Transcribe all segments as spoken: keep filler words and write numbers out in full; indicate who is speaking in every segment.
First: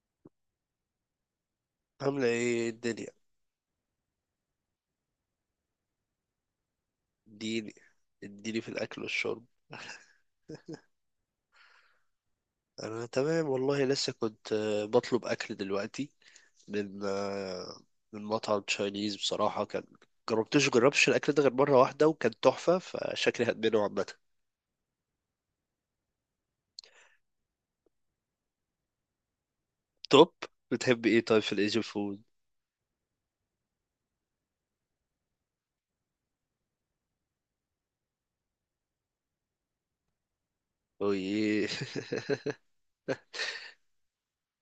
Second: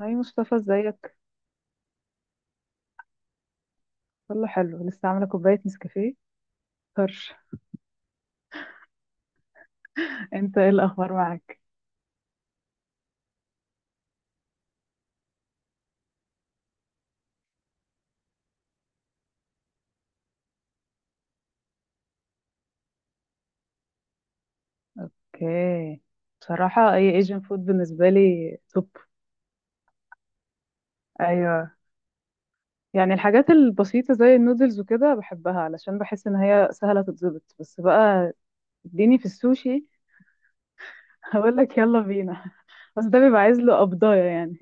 Speaker 1: هاي مصطفى، ازيك؟
Speaker 2: عاملة ايه الدنيا؟
Speaker 1: كله حلو، لسه عامله كوبايه نسكافيه طرش.
Speaker 2: اديني اديني في الأكل والشرب.
Speaker 1: انت ايه الاخبار معاك؟
Speaker 2: أنا تمام والله، لسه كنت آه، بطلب أكل دلوقتي من آه، من مطعم تشاينيز. بصراحة كان جربتش جربتش الأكل ده غير مرة واحدة وكان تحفة، فشكلي هدمنه عامة.
Speaker 1: اوكي، بصراحه اي ايجن فود بالنسبه لي توب.
Speaker 2: توب. بتحب ايه طيب في
Speaker 1: ايوه،
Speaker 2: الإيجن فود؟
Speaker 1: يعني الحاجات البسيطه زي النودلز وكده بحبها علشان بحس ان هي سهله تتظبط، بس بقى اديني في السوشي. هقول
Speaker 2: اوه.
Speaker 1: لك يلا بينا، بس ده بيبقى عايز له قبضايه يعني.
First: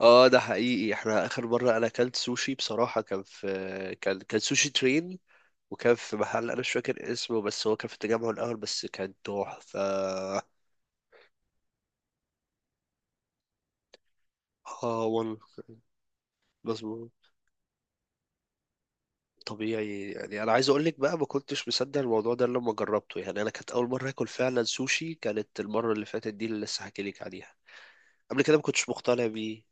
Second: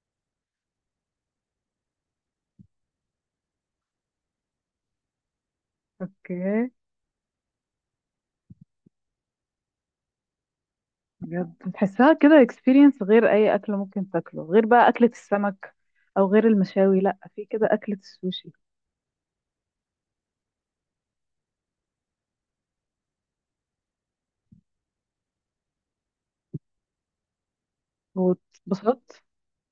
Speaker 2: اه، ده حقيقي. احنا آخر مرة أنا أكلت سوشي بصراحة، كان في كان كان سوشي ترين، وكان في محل أنا
Speaker 1: اوكي،
Speaker 2: مش فاكر اسمه، بس هو كان في التجمع الأول، بس كان تحفة.
Speaker 1: بجد بتحسها كده اكسبيرينس غير اي اكل ممكن تاكله، غير بقى
Speaker 2: اه
Speaker 1: اكله
Speaker 2: والله.
Speaker 1: السمك او غير
Speaker 2: بس
Speaker 1: المشاوي، لا في كده اكله السوشي.
Speaker 2: طبيعي يعني، انا عايز اقول لك بقى، ما كنتش مصدق الموضوع ده لما جربته. يعني انا كانت اول مره اكل فعلا سوشي، كانت المره اللي فاتت دي اللي لسه حكي لك عليها. قبل كده ما كنتش
Speaker 1: واتبسطت؟
Speaker 2: مقتنع بيه.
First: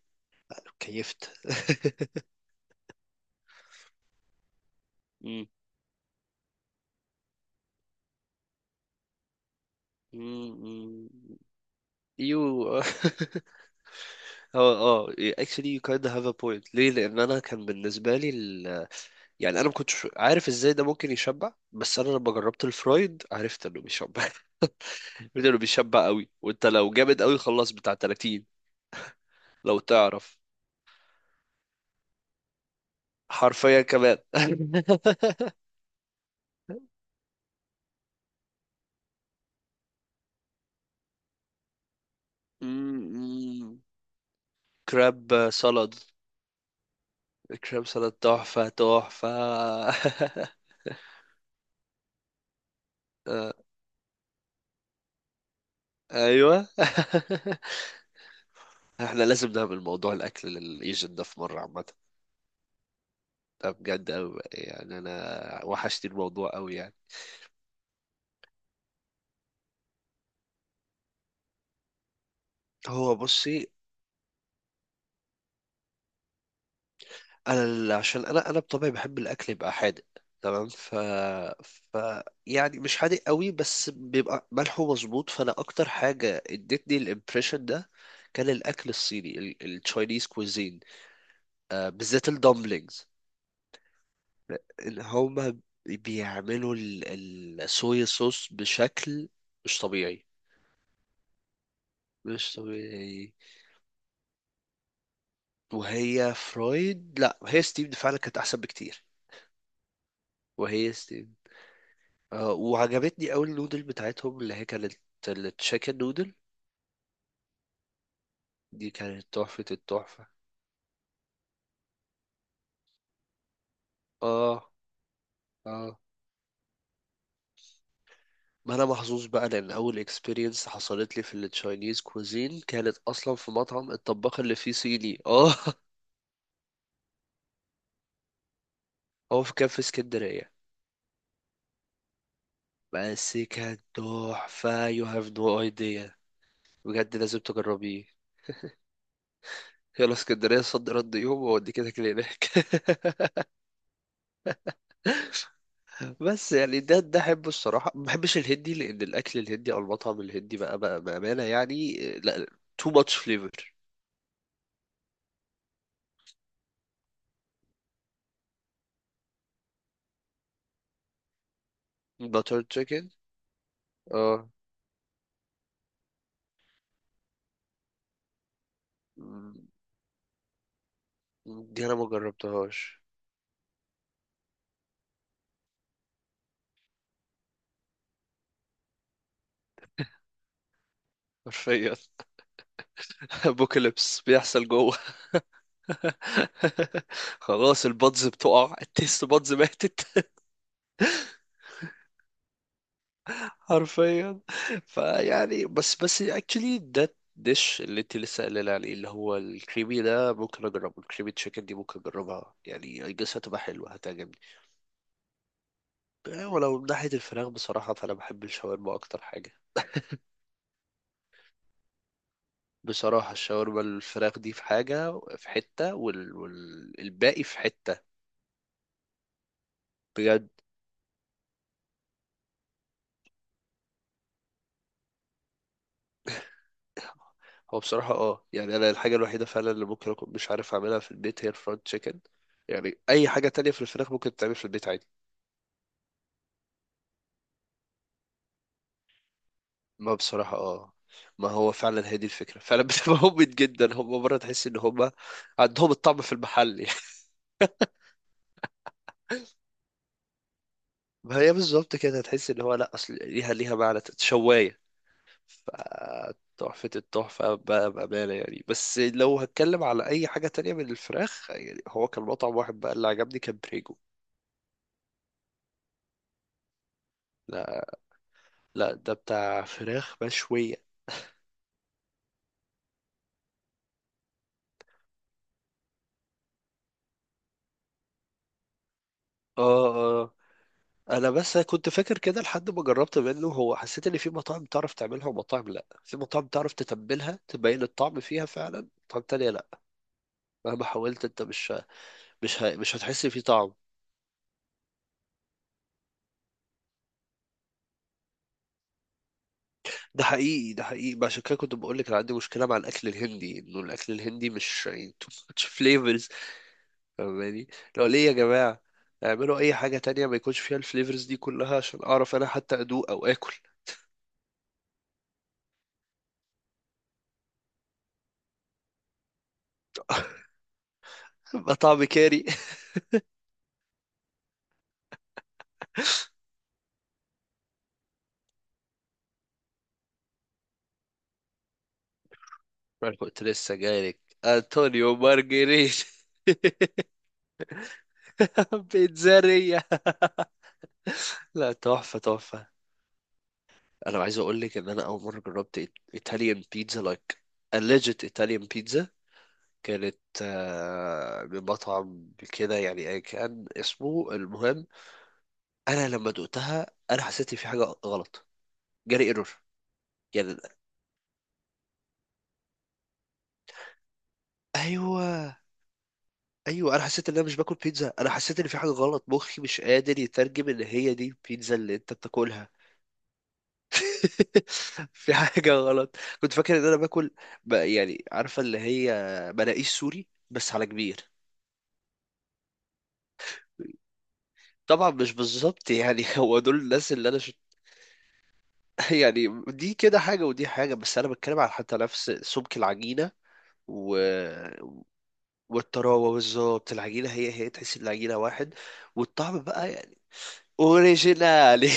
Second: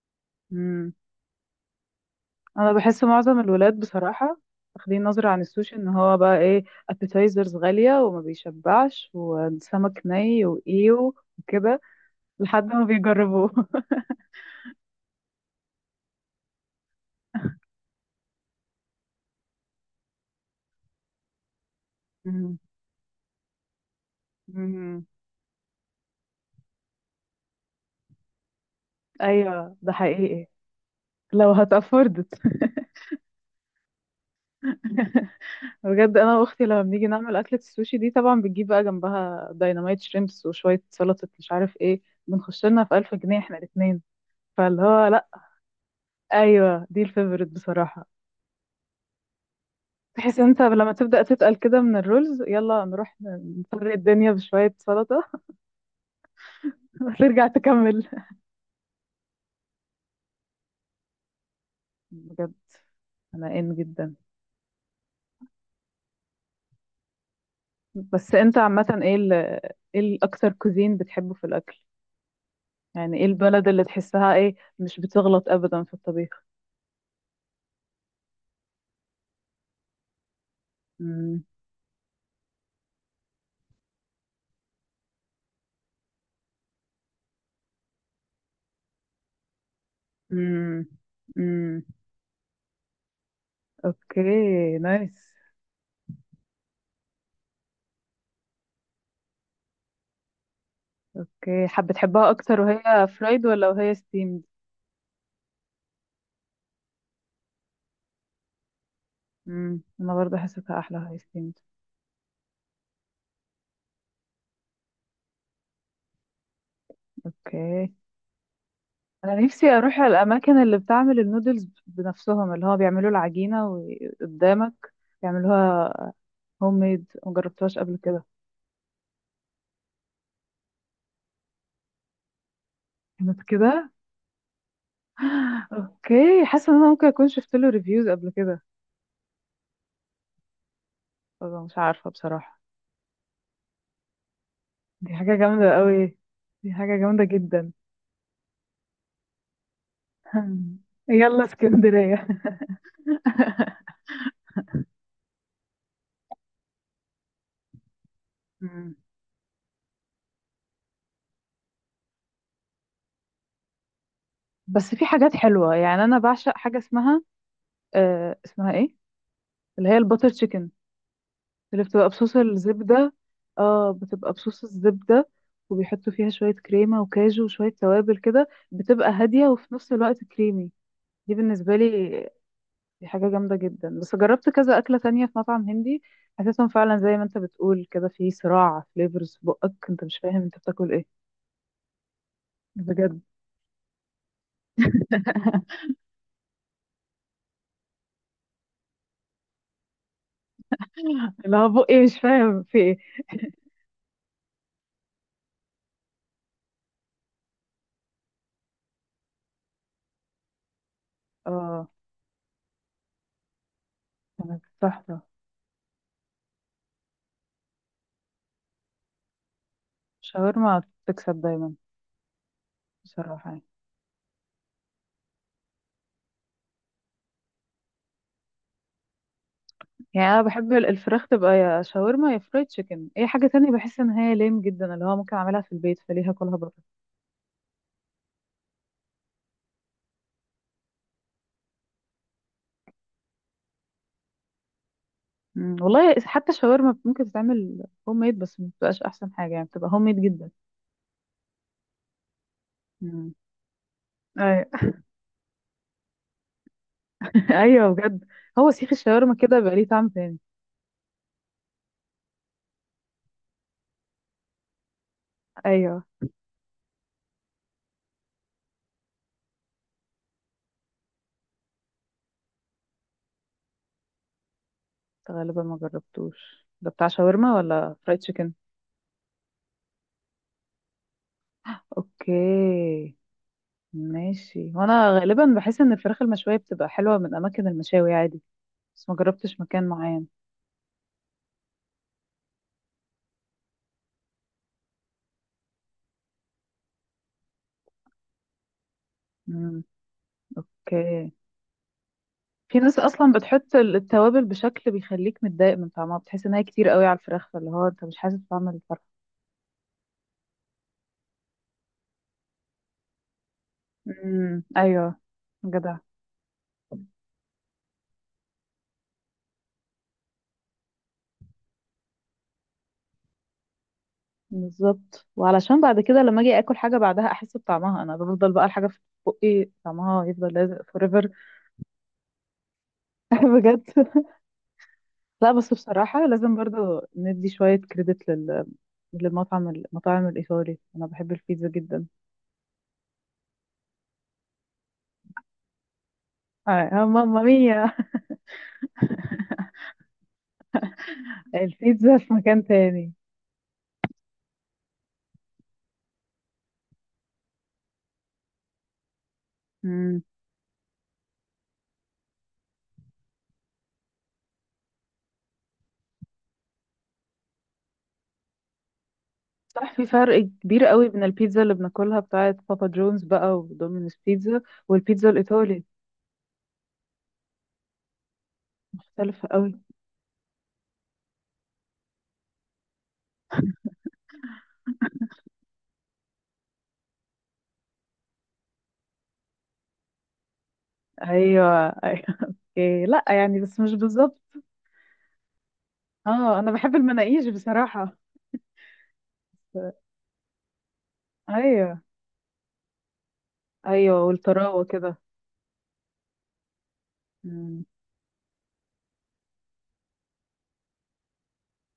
Speaker 1: مم.
Speaker 2: كيفت.
Speaker 1: انا بحس معظم الولاد بصراحة واخدين نظرة عن
Speaker 2: مم.
Speaker 1: السوشي ان هو بقى ايه، ابيتايزرز غالية وما بيشبعش وسمك ني وايه
Speaker 2: مم.
Speaker 1: وكده،
Speaker 2: يو.
Speaker 1: لحد ما بيجربوه.
Speaker 2: اه، اه. Actually you kinda have a point. ليه؟ لان انا كان بالنسبه لي ال... يعني انا ما كنتش عارف ازاي ده ممكن يشبع، بس انا لما
Speaker 1: مم.
Speaker 2: جربت الفرايد عرفت انه بيشبع.
Speaker 1: مم.
Speaker 2: انه بيشبع قوي. وانت لو جامد قوي خلاص بتاع ثلاثين،
Speaker 1: ايوه
Speaker 2: لو
Speaker 1: ده
Speaker 2: تعرف.
Speaker 1: حقيقي. لو هتأفوردت.
Speaker 2: حرفيا كمان.
Speaker 1: بجد انا واختي لما بنيجي نعمل اكلة السوشي دي طبعا بتجيب بقى جنبها دايناميت شريمبس وشوية سلطة مش عارف ايه، بنخش لنا في ألف جنيه احنا
Speaker 2: مم.
Speaker 1: الاتنين. فاللي هو لا،
Speaker 2: كراب سالاد.
Speaker 1: ايوه دي الفيفوريت
Speaker 2: كراب
Speaker 1: بصراحة.
Speaker 2: سالاد تحفة تحفة.
Speaker 1: بحيث انت لما تبدأ تتقل كده من الرولز، يلا نروح
Speaker 2: آه،
Speaker 1: نفرق الدنيا بشوية سلطة
Speaker 2: أيوة.
Speaker 1: وترجع تكمل.
Speaker 2: احنا لازم نعمل موضوع الأكل للإيجن ده في مرة عامة.
Speaker 1: بجد انا
Speaker 2: ده
Speaker 1: ان
Speaker 2: بجد
Speaker 1: جدا.
Speaker 2: أوي، يعني أنا وحشتني الموضوع أوي يعني.
Speaker 1: بس انت عامة ايه ال ايه الاكتر كوزين بتحبه في الاكل؟
Speaker 2: هو
Speaker 1: يعني ايه
Speaker 2: بصي،
Speaker 1: البلد اللي تحسها ايه مش بتغلط ابدا في الطبيخ؟
Speaker 2: انا ال- عشان انا انا بطبعي بحب الاكل يبقى حادق، تمام. ف...
Speaker 1: امم،
Speaker 2: ف يعني مش حادق قوي، بس بيبقى ملحه مظبوط. فانا اكتر حاجه ادتني الامبريشن ده كان الاكل الصيني، التشاينيز كوزين.
Speaker 1: امم، امم.
Speaker 2: آه بالذات الدمبلينجز.
Speaker 1: اوكي،
Speaker 2: ان
Speaker 1: نايس.
Speaker 2: هما بيعملوا ال- الصويا صوص بشكل مش طبيعي.
Speaker 1: اوكي، حابة تحبها
Speaker 2: مش
Speaker 1: اكتر وهي
Speaker 2: طبيعي.
Speaker 1: فرايد ولا وهي ستيمد؟
Speaker 2: وهي فرويد، لا هي ستيفد فعلا كانت احسن بكتير.
Speaker 1: امم، انا برضه حسيتها
Speaker 2: وهي،
Speaker 1: احلى وهي ستيمد.
Speaker 2: آه، وعجبتني قوي النودل بتاعتهم اللي هي كانت التشيكن نودل.
Speaker 1: اوكي.
Speaker 2: دي كانت
Speaker 1: انا
Speaker 2: تحفة
Speaker 1: نفسي اروح
Speaker 2: التحفة.
Speaker 1: الاماكن اللي بتعمل النودلز بنفسهم، اللي هو بيعملوا العجينه
Speaker 2: اه،
Speaker 1: وقدامك
Speaker 2: اه.
Speaker 1: يعملوها، هوم ميد، ما جربتهاش قبل كده.
Speaker 2: ما انا محظوظ بقى، لان اول اكسبيرينس حصلت لي في التشاينيز كوزين كانت اصلا
Speaker 1: كانت
Speaker 2: في
Speaker 1: كده.
Speaker 2: مطعم الطباخ اللي فيه صيني. اه.
Speaker 1: اوكي، حاسه ان انا ممكن اكون شفت له ريفيوز قبل كده،
Speaker 2: هو في كان في اسكندرية،
Speaker 1: بس مش عارفه بصراحه.
Speaker 2: بس كان تحفة. You
Speaker 1: دي
Speaker 2: have
Speaker 1: حاجه
Speaker 2: no
Speaker 1: جامده
Speaker 2: idea.
Speaker 1: قوي، دي حاجه
Speaker 2: بجد
Speaker 1: جامده
Speaker 2: لازم
Speaker 1: جدا.
Speaker 2: تجربيه. يلا اسكندرية صد رد يوم
Speaker 1: يلا
Speaker 2: واوديك كده
Speaker 1: اسكندريه.
Speaker 2: هناك. بس يعني ده ده احبه الصراحه. ما بحبش الهندي،
Speaker 1: مم.
Speaker 2: لان الاكل الهندي او المطعم الهندي بقى, بقى, بامانه يعني آه، لا. Too much flavor.
Speaker 1: بس في حاجات حلوه، يعني انا بعشق حاجه اسمها، آه اسمها ايه، اللي هي الباتر تشيكن، اللي بتبقى بصوص
Speaker 2: Butter chicken.
Speaker 1: الزبدة. اه بتبقى
Speaker 2: اه.
Speaker 1: بصوص الزبدة، وبيحطوا فيها شوية كريمة وكاجو وشوية توابل كده، بتبقى هادية
Speaker 2: مم،
Speaker 1: وفي نفس الوقت كريمي. دي بالنسبة
Speaker 2: دي
Speaker 1: لي
Speaker 2: انا ما جربتهاش.
Speaker 1: دي حاجة جامدة جدا. بس جربت كذا أكلة تانية في مطعم هندي، حسيتهم فعلا زي ما انت بتقول كده، في صراع فليفرز في بقك انت مش فاهم انت بتاكل ايه.
Speaker 2: حرفيا.
Speaker 1: بجد.
Speaker 2: ابوكاليبس بيحصل جوه. خلاص البادز بتقع، التيست بادز ماتت.
Speaker 1: اللي هو بقي مش فاهم في ايه.
Speaker 2: حرفيا. فيعني بس بس اكشلي ده ديش اللي انت لسه قايله عليه، اللي هو الكريمي ده، ممكن اجربه. الكريمي تشيكن دي
Speaker 1: اه
Speaker 2: ممكن اجربها يعني. I guess هتبقى حلوه هتعجبني.
Speaker 1: كانت تحفة.
Speaker 2: يعني ولو من ناحية الفراخ بصراحة، فأنا بحب الشاورما أكتر حاجة.
Speaker 1: شاورما تكسب دايما.
Speaker 2: بصراحة
Speaker 1: بصراحة يعني.
Speaker 2: الشاورما الفراخ دي في حاجة في حتة، والباقي وال... وال- الباقي في حتة.
Speaker 1: يعني انا
Speaker 2: بجد.
Speaker 1: بحب ال- الفراخ تبقى يا شاورما يا فرايد تشيكن، اي حاجه تانية بحس ان هي ليم جدا، اللي هو ممكن اعملها في البيت فليه هاكلها بره.
Speaker 2: هو بصراحة اه يعني أنا الحاجة الوحيدة فعلا اللي ممكن أكون مش عارف أعملها في البيت هي الفرايد تشيكن. يعني أي حاجة تانية في الفراخ ممكن تتعمل في البيت عادي.
Speaker 1: مم، والله حتى الشاورما ممكن تتعمل هوم ميد، بس ما بتبقاش احسن حاجه، يعني بتبقى هوم
Speaker 2: ما
Speaker 1: ميد جدا.
Speaker 2: بصراحة اه. ما هو فعلا هي دي الفكرة، فعلا بتبقى
Speaker 1: مم.
Speaker 2: هوبت جدا. هم مرة تحس إن
Speaker 1: ايوه.
Speaker 2: هم عندهم الطعم في المحل. يعني
Speaker 1: ايوه بجد، هو سيخ الشاورما كده بقى ليه طعم تاني.
Speaker 2: ما هي بالظبط كده، تحس إن هو لأ، أصل ليها ليها معنى شواية.
Speaker 1: ايوه،
Speaker 2: فتحفة التحفة بقى بأمانة يعني. بس لو هتكلم على أي حاجة تانية من الفراخ يعني، هو كان مطعم واحد بقى اللي عجبني كان بريجو.
Speaker 1: غالبا ما جربتوش ده، بتاع شاورما
Speaker 2: لا.
Speaker 1: ولا فرايد تشيكن؟
Speaker 2: لا، ده بتاع فراخ مشوية.
Speaker 1: اوكي، ماشي. وانا غالبا بحس ان الفراخ المشويه بتبقى حلوه من اماكن المشاوي عادي، بس ما جربتش مكان
Speaker 2: اه،
Speaker 1: معين.
Speaker 2: اه. أنا بس كنت فاكر كده لحد ما جربت منه. هو حسيت إن في مطاعم تعرف تعملها ومطاعم لأ. في مطاعم تعرف تتبلها، تبين الطعم فيها فعلا، مطاعم تانية لأ.
Speaker 1: مم،
Speaker 2: مهما حاولت
Speaker 1: اوكي.
Speaker 2: أنت مش مش ه-
Speaker 1: في
Speaker 2: مش
Speaker 1: ناس
Speaker 2: هتحس
Speaker 1: اصلا
Speaker 2: فيه طعم.
Speaker 1: بتحط ال- التوابل بشكل بيخليك متضايق من طعمها، بتحس ان هي كتير قوي على الفراخ، فاللي هو انت مش حاسس بطعم الفرخه.
Speaker 2: ده حقيقي، ده حقيقي بقى. عشان كده كنت بقول لك انا عندي مشكله مع الاكل الهندي، انه الاكل الهندي
Speaker 1: امم،
Speaker 2: مش يعني
Speaker 1: ايوه،
Speaker 2: too much
Speaker 1: جدع.
Speaker 2: flavors. فاهماني؟ لو ليه يا جماعه، اعملوا اي حاجه تانية ما يكونش فيها الفليفرز دي كلها عشان اعرف انا حتى ادوق او اكل.
Speaker 1: بالظبط، وعلشان بعد كده لما اجي اكل حاجه بعدها احس بطعمها، انا بفضل بقى الحاجه في، بقي طعمها يفضل لازق فوريفر.
Speaker 2: يبقى طعم كاري.
Speaker 1: بجد. لا بس بصراحه لازم برضو ندي شويه كريدت لل للمطعم المطاعم الايطالي، انا بحب البيتزا جدا.
Speaker 2: انا كنت لسه جايلك. انطونيو مارجريت.
Speaker 1: آه ماما ميا،
Speaker 2: بيتزارية. لا
Speaker 1: البيتزا
Speaker 2: تحفه
Speaker 1: في مكان
Speaker 2: تحفه.
Speaker 1: تاني.
Speaker 2: انا عايز اقول لك ان انا اول مره جربت ايطاليان بيتزا لايك a legit Italian pizza، كانت آه، بمطعم كده يعني أيا كان اسمه المهم. انا لما دقتها انا حسيت إن في حاجه غلط. جالي ايرور.
Speaker 1: صح، في فرق
Speaker 2: يعني،
Speaker 1: كبير قوي بين البيتزا اللي بناكلها بتاعه بابا جونز بقى ودومينوس بيتزا، والبيتزا
Speaker 2: ايوه،
Speaker 1: الايطالي
Speaker 2: ايوه. انا حسيت ان انا مش باكل بيتزا. انا حسيت ان في حاجه غلط،
Speaker 1: مختلفه
Speaker 2: مخي
Speaker 1: قوي.
Speaker 2: مش قادر يترجم ان هي دي البيتزا اللي انت بتاكلها. في حاجه غلط. كنت فاكر ان انا باكل ب- يعني عارفه اللي هي مناقيش، سوري، بس على كبير.
Speaker 1: ايوه، ايوه. اوكي، لا يعني بس مش بالظبط.
Speaker 2: طبعا مش بالظبط يعني.
Speaker 1: اه
Speaker 2: هو
Speaker 1: انا
Speaker 2: دول
Speaker 1: بحب
Speaker 2: الناس اللي انا.
Speaker 1: المناقيش بصراحه.
Speaker 2: يعني دي كده حاجة ودي حاجة، بس أنا بتكلم على حتى
Speaker 1: ايوه،
Speaker 2: نفس سمك العجينة و...
Speaker 1: ايوه والطراوه كده.
Speaker 2: والطراوة بالظبط. العجينة هي هي
Speaker 1: مم.
Speaker 2: تحس إن العجينة واحد، والطعم بقى يعني أوريجينالي.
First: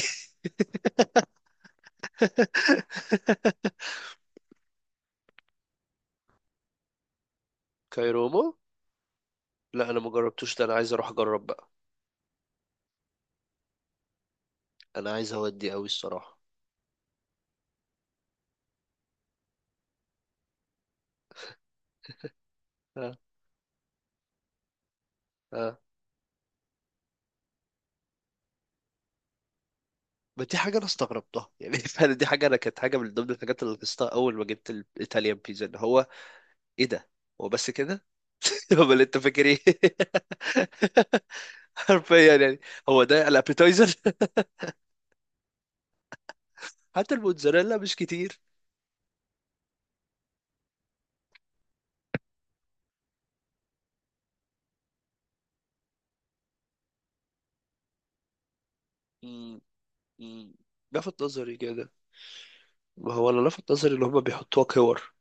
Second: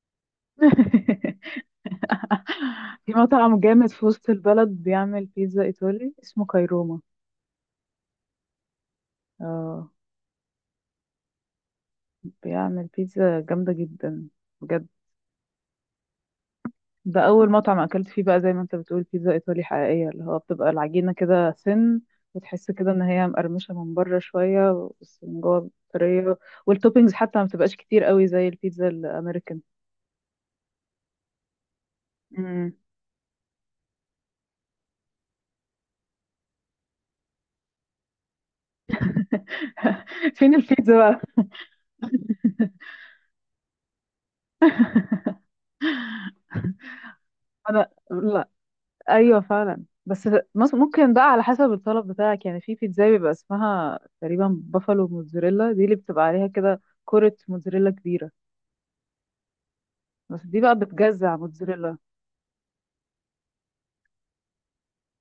Speaker 1: في مطعم جامد في وسط البلد بيعمل بيتزا ايطالي اسمه كايروما.
Speaker 2: كايرومو.
Speaker 1: اه،
Speaker 2: لا أنا ما جربتوش ده، أنا عايز أروح أجرب بقى.
Speaker 1: بيعمل بيتزا جامده جدا. بجد،
Speaker 2: أنا عايز أودي أوي الصراحة.
Speaker 1: ده اول مطعم اكلت فيه بقى زي ما انت بتقول بيتزا ايطالي حقيقيه، اللي هو بتبقى العجينه كده سن، وتحس كده ان
Speaker 2: آه.
Speaker 1: هي مقرمشه من بره شويه بس من جوه
Speaker 2: آه.
Speaker 1: طريه. والتوبينجز حتى ما بتبقاش كتير قوي زي البيتزا الامريكان.
Speaker 2: ما دي حاجة أنا استغربتها يعني. فعلا دي حاجة أنا،
Speaker 1: مم.
Speaker 2: كانت حاجة من ضمن الحاجات اللي لاحظتها أول ما جبت الإيطاليان بيتزا إن هو إيه ده؟ هو بس كده؟ هو اللي أنت فاكر إيه؟
Speaker 1: فين البيتزا بقى.
Speaker 2: حرفيا يعني. هو ده الابيتايزر. حتى الموتزاريلا
Speaker 1: انا
Speaker 2: مش كتير.
Speaker 1: لا، ايوه فعلا. بس مس- ممكن بقى على حسب الطلب بتاعك، يعني في بيتزا بيبقى اسمها تقريبا بافالو موتزاريلا، دي اللي بتبقى عليها كده كرة موتزاريلا كبيرة.
Speaker 2: مم،
Speaker 1: بس
Speaker 2: مم.
Speaker 1: دي بقى
Speaker 2: لفت
Speaker 1: بتجزع
Speaker 2: نظري كده.
Speaker 1: موتزاريلا.
Speaker 2: ما هو اللي لفت نظري اللي هما بيحطوها كور.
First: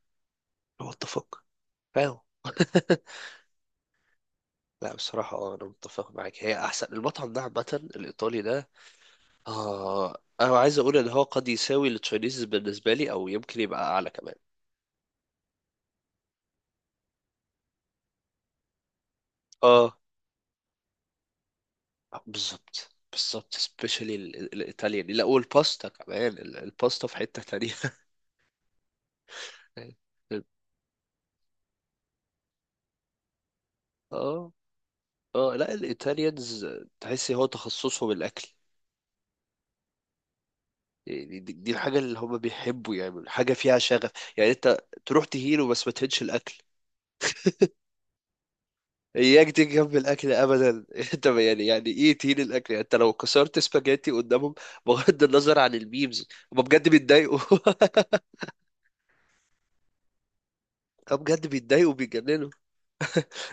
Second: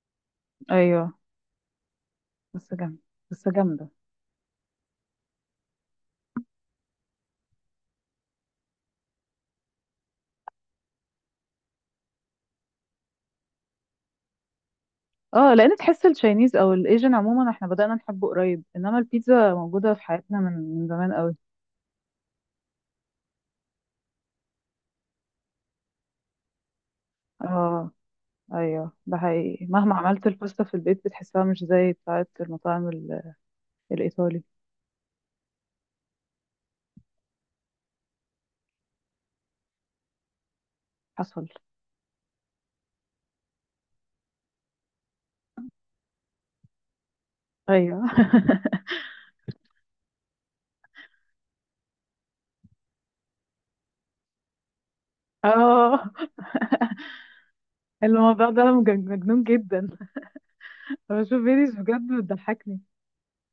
Speaker 2: هو
Speaker 1: ايوه.
Speaker 2: اتفق. فاهم.
Speaker 1: بس جامدة، بس جامدة.
Speaker 2: لا بصراحة اه أنا متفق معاك. هي أحسن المطعم ده عامة، الإيطالي ده. آه أنا عايز أقول إن هو قد يساوي التشاينيز بالنسبة لي، أو يمكن يبقى أعلى كمان.
Speaker 1: اه لان تحس التشاينيز او الايجن عموما احنا بدأنا نحبه قريب، انما البيتزا موجودة
Speaker 2: اه.
Speaker 1: في حياتنا من من زمان قوي.
Speaker 2: آه، بالظبط بالظبط. سبيشالي الإيطاليان، لا، والباستا كمان، ال- الباستا في حتة تانية.
Speaker 1: اه، ايوه ده حقيقي، مهما عملت الباستا في البيت بتحسها مش زي بتاعة المطاعم ال- الايطالي.
Speaker 2: اه، اه. لا الايطاليانز تحسي هو تخصصهم الاكل. يعني
Speaker 1: حصل.
Speaker 2: دي, دي الحاجه اللي هم بيحبوا يعملوا حاجه فيها شغف. يعني انت تروح تهيله بس ما تهينش الاكل.
Speaker 1: ايوه.
Speaker 2: اياك تيجي جنب الاكل ابدا. انت يعني يعني ايه تهين الاكل؟ يعني انت لو كسرت سباجيتي قدامهم، بغض النظر عن الميمز،
Speaker 1: اه،
Speaker 2: هم بجد بيتضايقوا.
Speaker 1: الموضوع ده مجن- مجنون جدا.
Speaker 2: هم
Speaker 1: انا بشوف
Speaker 2: بجد
Speaker 1: فيديوز
Speaker 2: بيتضايقوا
Speaker 1: بجد
Speaker 2: وبيتجننوا.
Speaker 1: بتضحكني.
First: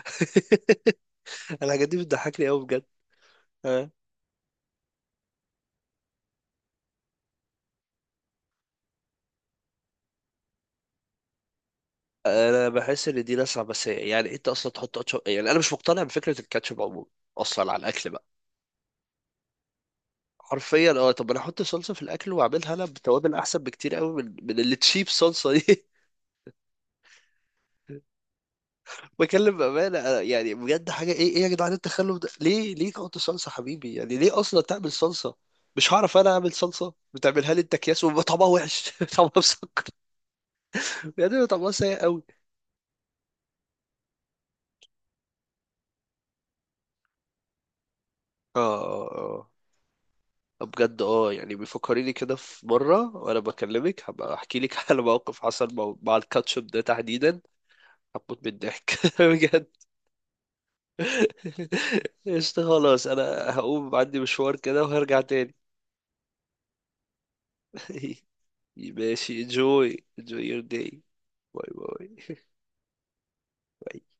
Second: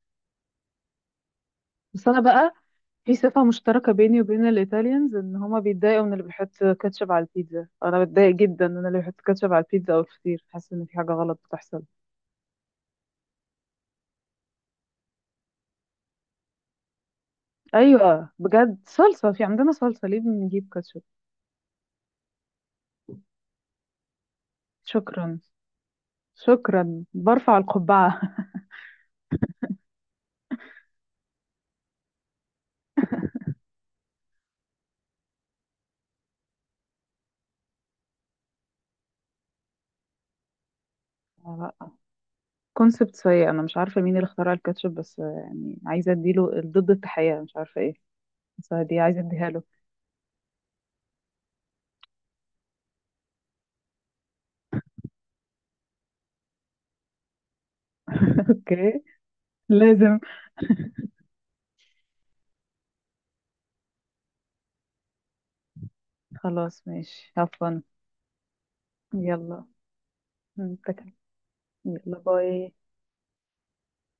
Speaker 2: الحاجات دي
Speaker 1: بس انا
Speaker 2: بتضحكني
Speaker 1: بقى
Speaker 2: قوي بجد.
Speaker 1: في صفة
Speaker 2: اه.
Speaker 1: مشتركة بيني وبين الإيطاليانز، إن هما بيتضايقوا من اللي بيحط كاتشب على البيتزا. أنا بتضايق جدا إن أنا اللي بيحط كاتشب على البيتزا أو الفطير، حاسة إن في حاجة غلط بتحصل.
Speaker 2: انا بحس ان دي ناس عبثيه. يعني انت اصلا تحط أتشو... يعني انا مش مقتنع بفكره الكاتشب عموما، اصلا على الاكل بقى.
Speaker 1: أيوة بجد، صلصة في عندنا، صلصة، ليه بنجيب
Speaker 2: حرفيا،
Speaker 1: كاتشب؟
Speaker 2: اه طب انا احط صلصه في الاكل واعملها انا بتوابل، احسن بكتير قوي من من اللي تشيب
Speaker 1: شكرا،
Speaker 2: صلصه دي.
Speaker 1: شكرا برفع القبعة.
Speaker 2: بكلم بامانه أنا يعني بجد، حاجه، ايه ايه يا جدعان التخلف ده؟ ليه ليه تحط صلصه حبيبي؟ يعني ليه اصلا تعمل صلصه؟ مش هعرف انا اعمل صلصه، بتعملها لي انت اكياس وبيبقى طعمها وحش. طعمها مسكر يعني، بيبقى طعمها
Speaker 1: لا،
Speaker 2: سيء قوي.
Speaker 1: كونسبت سيء. أنا مش عارفة مين اللي اخترع الكاتشب، بس يعني عايزة أديله ضد التحية، مش عارفة إيه،
Speaker 2: اه،
Speaker 1: بس دي عايزة أديها
Speaker 2: اه،
Speaker 1: له.
Speaker 2: اه بجد، اه يعني بيفكريني كده. في مره وانا بكلمك هبقى احكي لك على موقف حصل مع مع الكاتشب ده تحديدا. هموت من الضحك.
Speaker 1: أوكي، لازم.
Speaker 2: قشطة، خلاص انا هقوم عندي مشوار كده وهرجع تاني.
Speaker 1: خلاص ماشي هفن.
Speaker 2: ماشي.
Speaker 1: يلا
Speaker 2: enjoy enjoy your day.
Speaker 1: نتكلم. يلا
Speaker 2: باي.
Speaker 1: باي.
Speaker 2: باي.